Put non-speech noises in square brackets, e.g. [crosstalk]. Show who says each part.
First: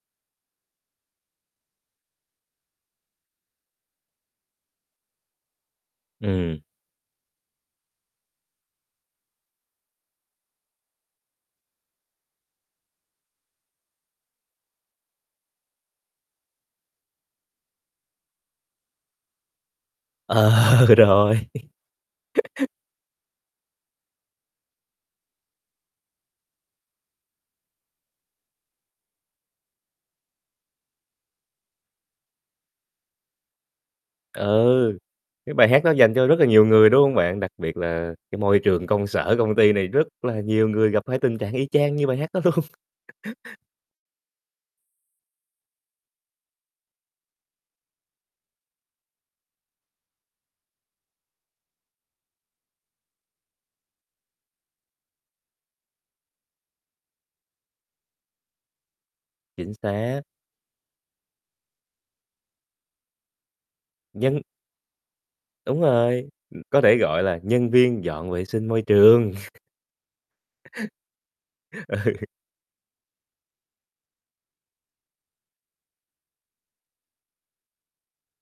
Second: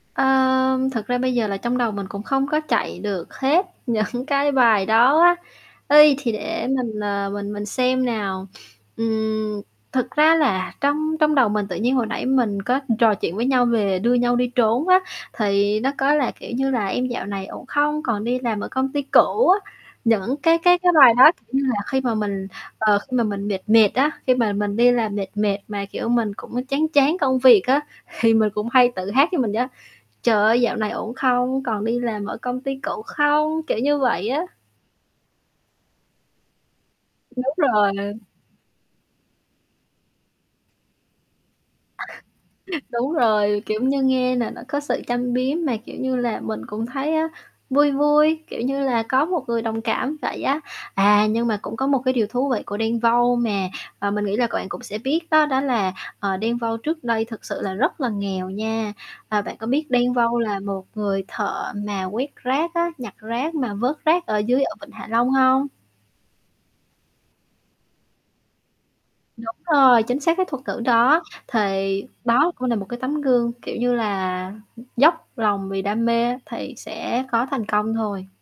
Speaker 1: Ơm, thực ra bây giờ là trong đầu mình cũng không có chạy được hết những cái bài đó á, y, thì
Speaker 2: Ừm.
Speaker 1: để mình, ờ, mình mình xem nào, ừm, thực ra là trong trong đầu mình tự nhiên hồi nãy mình có trò chuyện với nhau về "Đưa Nhau Đi Trốn" á, thì nó có là, kiểu như, là "Em dạo ổn không? Còn đi làm ở công ty cũ?" á. Những cái cái
Speaker 2: Ờ,
Speaker 1: cái bài đó,
Speaker 2: rồi.
Speaker 1: kiểu như là, khi mà mình,
Speaker 2: [laughs]
Speaker 1: ờ, khi mà mình mệt mệt á, khi mà mình đi làm mệt mệt mà, kiểu, mình cũng, ơ, chán chán công việc á, thì mình cũng hay tự hát cho mình vậy á "Trời ơi dạo này ổn không? Còn đi làm ở công ty cũ không?" Kiểu, như vậy á.
Speaker 2: Ừ, cái bài hát đó dành cho rất là nhiều người, đúng hông bạn? Đặc
Speaker 1: Đúng
Speaker 2: biệt là
Speaker 1: rồi.
Speaker 2: cái môi trường công sở, công ty này rất là nhiều người gặp phải tình trạng y chang như bài hát đó luôn.
Speaker 1: [chuckles] Đúng
Speaker 2: [laughs]
Speaker 1: rồi, kiểu như, nghe nà nó có sự châm biếm, mà, kiểu như là, mình cũng thấy á, vui vui, kiểu như là, có một người đồng cảm vậy á. À, nhưng mà cũng có một cái điều thú vị của Đen Vâu mà, ờ, mình nghĩ là c bạn cũng sẽ biết đó, đó là, ờ, Đen Vâu trước đây thực sự là rất là nghèo nha. À, bạn có
Speaker 2: Chính
Speaker 1: biết Đen
Speaker 2: xác.
Speaker 1: Vâu là một người thợ mà quét rác á, nhặt rác mà vớt rác ở
Speaker 2: Nhân
Speaker 1: dưới ở vịnh Hạ Long hông?
Speaker 2: Đúng rồi, ừm, có thể gọi là nhân viên dọn vệ sinh môi trường.
Speaker 1: Đúng
Speaker 2: [chuckles]
Speaker 1: rồi, chính xác cái thuật ngữ đó, thì
Speaker 2: Ừ.
Speaker 1: đó cũng là một cái tấm gương, kiểu như là, dốc lòng vì đam mê thì sẽ có thành công thôi.